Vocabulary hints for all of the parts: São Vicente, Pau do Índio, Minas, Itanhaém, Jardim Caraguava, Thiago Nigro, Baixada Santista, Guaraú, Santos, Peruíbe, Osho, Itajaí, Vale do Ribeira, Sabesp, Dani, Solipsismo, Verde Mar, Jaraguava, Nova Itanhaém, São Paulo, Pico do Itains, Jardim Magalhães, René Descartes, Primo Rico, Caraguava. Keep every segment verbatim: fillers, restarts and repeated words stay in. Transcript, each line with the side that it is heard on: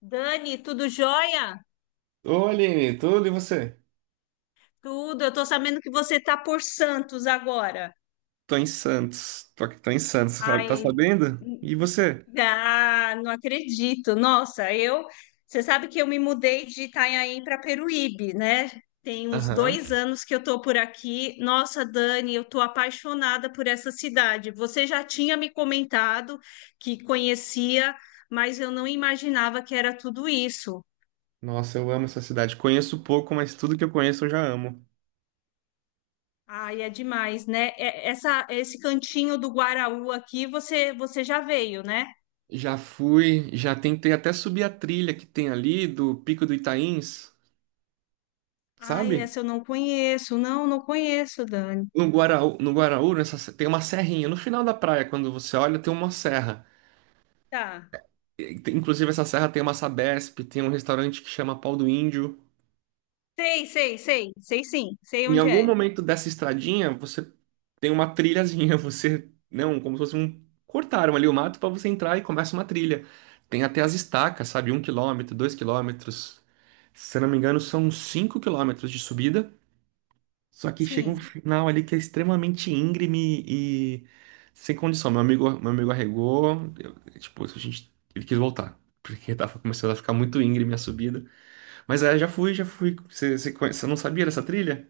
left: Dani, tudo jóia?
right: Ô, Aline, tudo e você?
left: Tudo. Eu tô sabendo que você tá por Santos agora.
right: Tô em Santos. Tô, aqui- tô em Santos, sabe? Tá
left: Ai,
right: sabendo?
left: n-
right: E você?
left: ah, não acredito. Nossa, eu. Você sabe que eu me mudei de Itanhaém para Peruíbe, né? Tem uns
right: Aham.
left: dois anos que eu tô por aqui. Nossa, Dani, eu tô apaixonada por essa cidade. Você já tinha me comentado que conhecia, mas eu não imaginava que era tudo isso.
right: Nossa, eu amo essa cidade. Conheço pouco, mas tudo que eu conheço eu já amo.
left: Ai, é demais, né? É- Essa, esse cantinho do Guaraú aqui, você, você já veio, né?
right: Já fui, já tentei até subir a trilha que tem ali do Pico do Itains,
left: Ai,
right: sabe?
left: essa eu não conheço. Não, não conheço, Dani.
right: No Guaraú, no Guaraú, nessa, se- tem uma serrinha. No final da praia, quando você olha, tem uma serra.
left: Tá.
right: E tem- Inclusive, essa serra tem uma Sabesp, tem um restaurante que chama Pau do Índio.
left: Sei, sei, sei. Sei sim. Sei
right: Em
left: onde
right: algum
left: é.
right: momento dessa estradinha, você tem uma trilhazinha, você, não, como se fosse um, cortaram ali o mato para você entrar e começa uma trilha. Tem até as estacas, sabe? Um quilômetro, dois quilômetros. Se eu não me engano, são cinco quilômetros de subida. Só que chega um
left: Sim.
right: final ali que é extremamente íngreme e sem condição. Meu amigo, meu amigo arregou, eu- tipo, a gente, ele quis voltar. Porque tava começando a ficar muito íngreme a subida. Mas aí eu já fui, já fui. Você, você, conhe- você não sabia dessa trilha?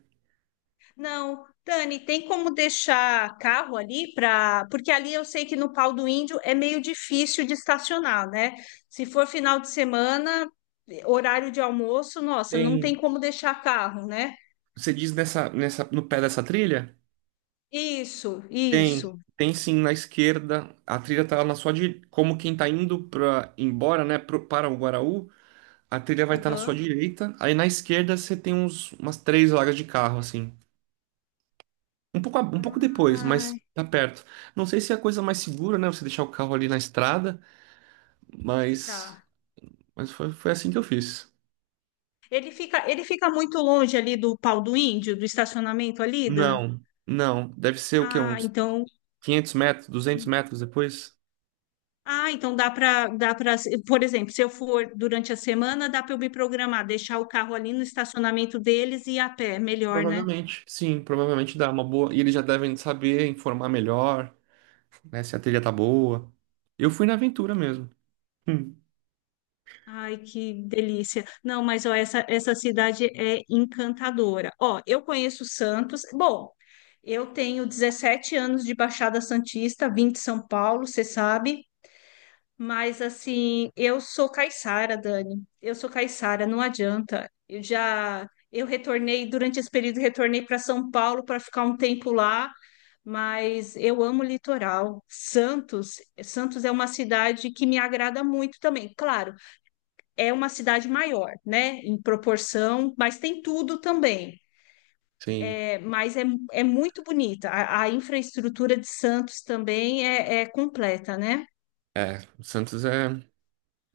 left: Não, Dani, tem como deixar carro ali para. Porque ali eu sei que no Pau do Índio é meio difícil de estacionar, né? Se for final de semana, horário de almoço, nossa, não tem
right: Tem.
left: como deixar carro, né?
right: Você diz nessa, nessa, no pé dessa trilha?
left: Isso,
right: Tem,
left: isso.
right: tem sim na esquerda. A trilha tá na sua direita. Como quem tá indo para embora, né, pro- para o Guaraú, a trilha vai estar na sua
left: Aham.
right: direita. Aí na esquerda você tem uns, umas três vagas de carro, assim. Um pouco, a- um pouco depois,
left: Ah,
right: mas tá perto. Não sei se é a coisa mais segura, né, você deixar o carro ali na estrada, mas,
left: tá.
right: mas foi, foi assim que eu fiz.
left: Ele fica, ele fica muito longe ali do Pau do Índio, do estacionamento ali, da...
right: Não, não. Deve ser o quê?
left: Ah,
right: Uns
left: então.
right: quinhentos metros, duzentos metros depois?
left: Ah, então dá para, dá para, por exemplo, se eu for durante a semana, dá para eu me programar, deixar o carro ali no estacionamento deles e ir a pé, melhor, né?
right: Provavelmente, sim, provavelmente dá uma boa. E eles já devem saber informar melhor, né? Se a trilha tá boa. Eu fui na aventura mesmo. Hum.
left: Ai, que delícia. Não, mas ó, essa, essa cidade é encantadora. Ó, eu conheço Santos. Bom, eu tenho dezessete anos de Baixada Santista, vim de São Paulo, você sabe. Mas assim, eu sou caiçara, Dani. Eu sou caiçara, não adianta. Eu já eu retornei durante esse período, retornei para São Paulo para ficar um tempo lá, mas eu amo o litoral. Santos, Santos é uma cidade que me agrada muito também. Claro, é uma cidade maior, né, em proporção, mas tem tudo também.
right: Sim,
left: É, mas é, é muito bonita. A, a infraestrutura de Santos também é, é completa, né?
right: o Santos é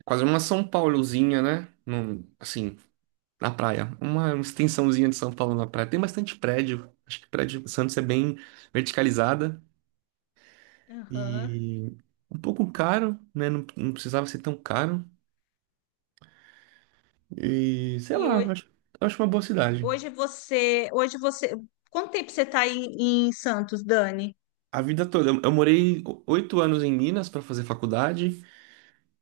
right: quase uma São Paulozinha, né? Num- assim, na praia. Uma extensãozinha de São Paulo na praia. Tem bastante prédio. Acho que prédio Santos é bem verticalizada
left: Aham.
right: e um pouco caro, né? Não, não precisava ser tão caro. E sei
left: E
right: lá,
left: ho-
right: acho, acho uma boa cidade.
left: Hoje você, hoje você, quanto tempo você está em, em Santos, Dani?
right: A vida toda. Eu eu morei o- oito anos em Minas para fazer faculdade,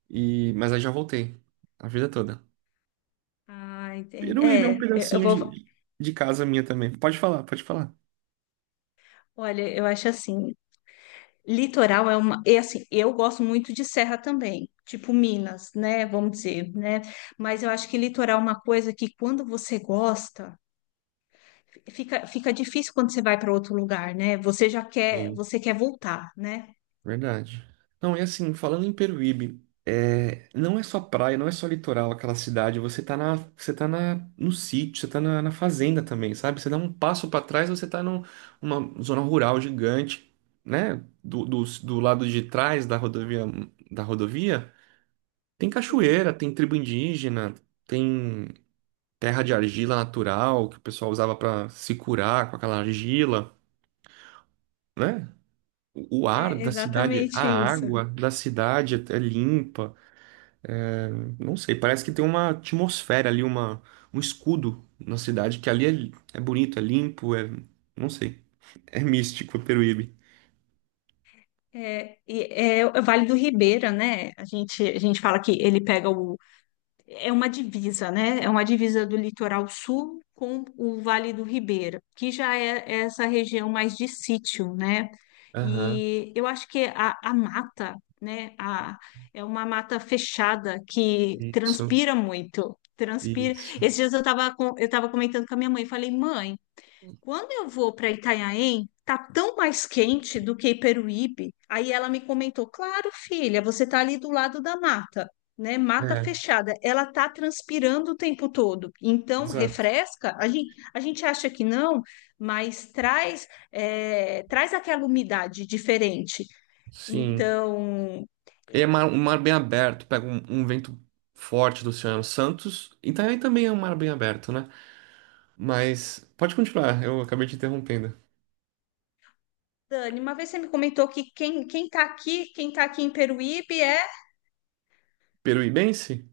right: e mas aí já voltei. A vida toda.
left: Ah, entendi.
right: Peruíbe é
left: É,
right: um
left: eu eu
right: pedacinho
left: vou,
right: de, de casa minha também. Pode falar, pode falar.
left: olha, eu acho assim, litoral é uma, é assim, eu gosto muito de serra também, tipo Minas, né, vamos dizer, né? Mas eu acho que litoral é uma coisa que quando você gosta, fica, fica difícil quando você vai para outro lugar, né? Você já quer,
right: Sim.
left: você quer voltar, né?
right: Verdade. Não, é assim, falando em Peruíbe, é, não é só praia, não é só litoral aquela cidade. Você tá na, você tá na, no sítio, você tá na, na fazenda também, sabe? Você dá um passo para trás, você tá num- numa zona rural gigante, né? Do, do, do lado de trás da rodovia, da rodovia. Tem
left: Sim,
right: cachoeira, tem tribo indígena, tem terra de argila natural que o pessoal usava para se curar com aquela argila, né? O o ar
left: é
right: da cidade, a
left: exatamente isso.
right: água da cidade é é limpa. Não sei, parece que tem uma atmosfera ali, uma, um escudo na cidade que ali é, é bonito, é limpo, é, não sei, é místico, é Peruíbe.
left: É, e é, o Vale do Ribeira, né? A gente, a gente fala que ele pega o. É uma divisa, né? É uma divisa do litoral sul com o Vale do Ribeira, que já é é essa região mais de sítio, né?
right: Aham,
left: E eu acho que a, a mata, né? A, é uma mata fechada que
right: isso,
left: transpira muito. Transpira.
right: isso.
left: Esses dias eu estava eu tava comentando com a minha mãe, falei, mãe. Quando eu vou para Itanhaém, tá tão mais quente do que Peruíbe. Aí ela me comentou: "Claro, filha, você tá ali do lado da mata, né? Mata
right: É,
left: fechada. Ela tá transpirando o tempo todo. Então,
right: exato.
left: refresca. A gente, a gente acha que não, mas traz é, traz aquela umidade diferente.
right: Sim.
left: Então,
right: É mar, um mar bem aberto, pega um, um vento forte do Oceano Santos. Itajaí também é um mar bem aberto, né? Mas pode continuar, eu acabei te interrompendo.
left: Dani, uma vez você me comentou que quem, quem tá aqui, quem tá aqui em Peruíbe é
right: Peruibense?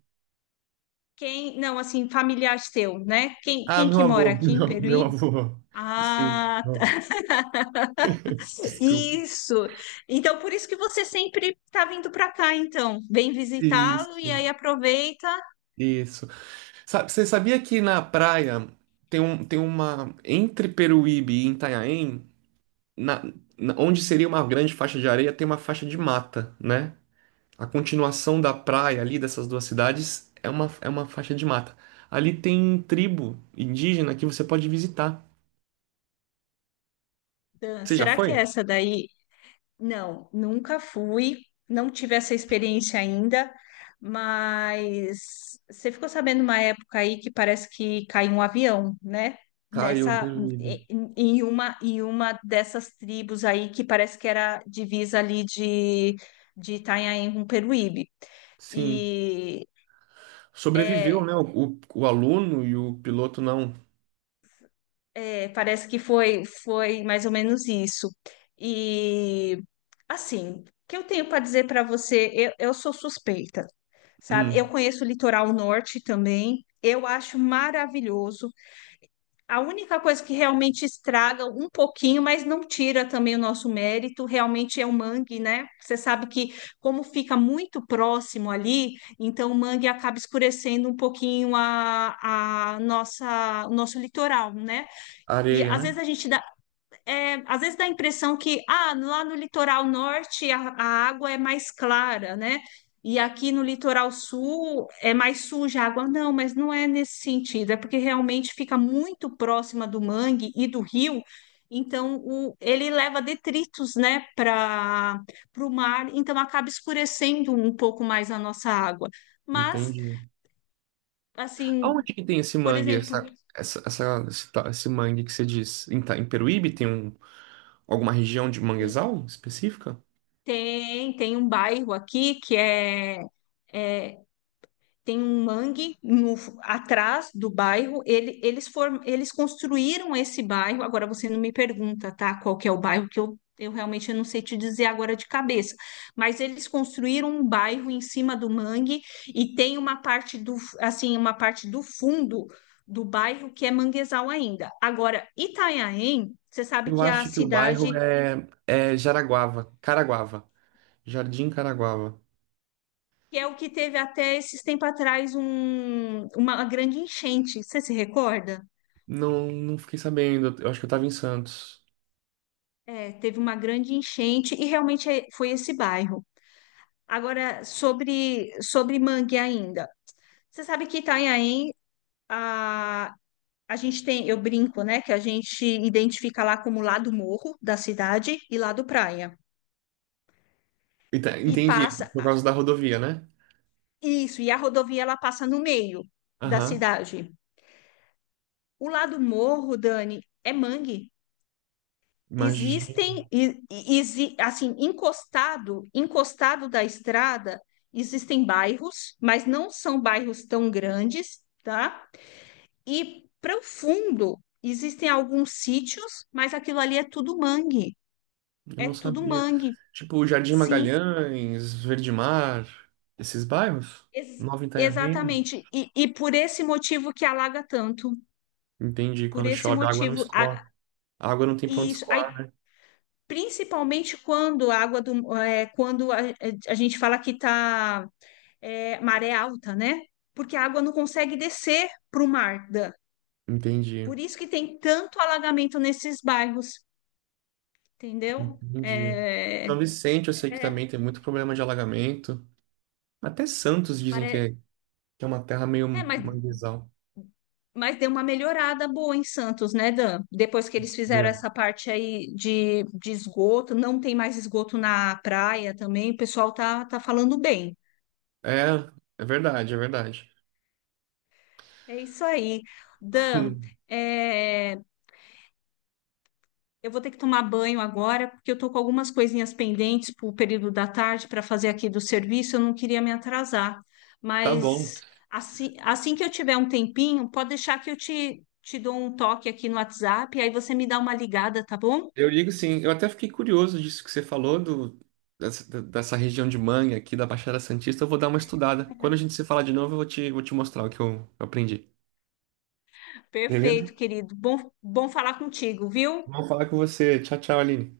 left: quem, não, assim, familiar seu, né? Quem,
right: Ah,
left: quem
right: meu
left: que mora
right: avô,
left: aqui em
right: meu, meu
left: Peruíbe?
right: avô. Sim,
left: Ah,
right: não,
left: tá-
right: desculpa.
left: isso. Então, por isso que você sempre tá vindo para cá, então. Vem visitá-lo e
right: Isso,
left: aí aproveita.
right: isso. Sa- Você sabia que na praia tem, um, tem uma. Entre Peruíbe e Itanhaém, na, na- onde seria uma grande faixa de areia, tem uma faixa de mata, né? A continuação da praia ali dessas duas cidades é uma, é uma faixa de mata. Ali tem tribo indígena que você pode visitar.
left: Ah,
right: Você já
left: será que é
right: foi?
left: essa daí? Não, nunca fui, não tive essa experiência ainda, mas você ficou sabendo uma época aí que parece que caiu um avião, né?
right: Caiu um
left: Nessa,
right: período.
left: em em uma, em uma dessas tribos aí que parece que era divisa ali de, de Itanhaém com Peruíbe.
right: Sim.
left: e
right: Sobreviveu, né?
left: É,
right: O, o aluno e o piloto não.
left: é, parece que foi, foi mais ou menos isso. E assim, o que eu tenho para dizer para você? Eu, eu sou suspeita, sabe?
right: Hum,
left: Eu conheço o litoral norte também. Eu acho maravilhoso. A única coisa que realmente estraga um pouquinho, mas não tira também o nosso mérito, realmente é o mangue, né? Você sabe que como fica muito próximo ali, então o mangue acaba escurecendo um pouquinho a, a nossa, o nosso litoral, né? E
right: areia,
left: às
right: né?
left: vezes a gente dá, é, às vezes dá a impressão que ah, lá no litoral norte a, a água é mais clara, né? E aqui no litoral sul é mais suja a água. Não, mas não é nesse sentido, é porque realmente fica muito próxima do mangue e do rio, então o, ele leva detritos, né, para o mar, então acaba escurecendo um pouco mais a nossa água. Mas,
right: Entendi. Aonde
left: assim,
right: que tem esse
left: por
right: mangue,
left: exemplo,
right: essa, essa, essa- esse, ta- esse mangue que você diz? Em, Ta- em Peruíbe tem um, alguma região de manguezal específica?
left: tem, tem um bairro aqui que é é, tem um mangue no- atrás do bairro. Ele- eles, form- eles construíram esse bairro. Agora você não me pergunta, tá? Qual que é o bairro que eu, eu realmente não sei te dizer agora de cabeça. Mas eles construíram um bairro em cima do mangue e tem uma parte do, assim, uma parte do fundo do bairro que é manguezal ainda. Agora, Itanhaém, você sabe
right: Eu
left: que é a
right: acho que o bairro
left: cidade
right: é, é Jaraguava, Caraguava, Jardim Caraguava.
left: que é o que teve até esses tempos atrás um- uma grande enchente. Você se recorda?
right: Não, não fiquei sabendo. Eu acho que eu tava em Santos.
left: É, teve uma grande enchente e realmente é- foi esse bairro. Agora, sobre, sobre mangue ainda. Você sabe que Itanhaém, a, a gente tem, eu brinco, né, que a gente identifica lá como lado morro da cidade e lado praia.
right: Ent-
left: E
right: Entendi,
left: passa,
right: por
left: ah,
right: causa da rodovia, né?
left: isso, e a rodovia ela passa no meio da
right: Aham.
left: cidade. O lado morro, Dani, é mangue.
right: Imagina,
left: Existem, e- e- exi- assim, encostado, encostado da estrada, existem bairros, mas não são bairros tão grandes, tá? E para o fundo, existem alguns sítios, mas aquilo ali é tudo mangue.
right: eu
left: É
right: não
left: tudo
right: sabia.
left: mangue,
right: Tipo, Jardim
left: sim,
right: Magalhães, Verde Mar, esses bairros?
left: ex-
right: Nova Itanhaém.
left: exatamente. E, e por esse motivo que alaga tanto,
right: Entendi,
left: por
right: quando
left: esse
right: chove, a água não
left: motivo. A,
right: escoa. A água não tem pra
left: e
right: onde
left: isso, aí,
right: escoar.
left: principalmente quando a água do, é, quando a, a gente fala que está é, maré alta, né? Porque a água não consegue descer para o mar, Dan.
right: Entendi,
left: Por isso que tem tanto alagamento nesses bairros, entendeu?
right: entendi.
left: É,
right: São Vicente, eu sei que também
left: é,
right: tem muito problema de alagamento. Até Santos dizem que é,
left: pare-
right: que é uma terra meio
left: é, mas,
right: manguezal.
left: mas deu uma melhorada boa em Santos, né, Dan? Depois que eles fizeram
right: Entendeu?
left: essa parte aí de, de esgoto, não tem mais esgoto na praia também, o pessoal tá, tá falando bem.
right: É, é verdade, é verdade.
left: É isso aí. Dan, é, eu vou ter que tomar banho agora, porque eu tô com algumas coisinhas pendentes para o período da tarde para fazer aqui do serviço. Eu não queria me atrasar,
right: Tá bom.
left: mas assim, assim que eu tiver um tempinho, pode deixar que eu te, te dou um toque aqui no WhatsApp, aí você me dá uma ligada, tá bom?
right: Eu ligo sim. Eu até fiquei curioso disso que você falou, do, dessa, dessa região de Mangue aqui da Baixada Santista. Eu vou dar uma estudada. Quando a gente se falar de novo, eu vou te, vou te mostrar o que eu, eu aprendi. Beleza?
left: Perfeito, querido. Bom, bom falar contigo, viu?
right: Vou falar com você. Tchau, tchau, Aline.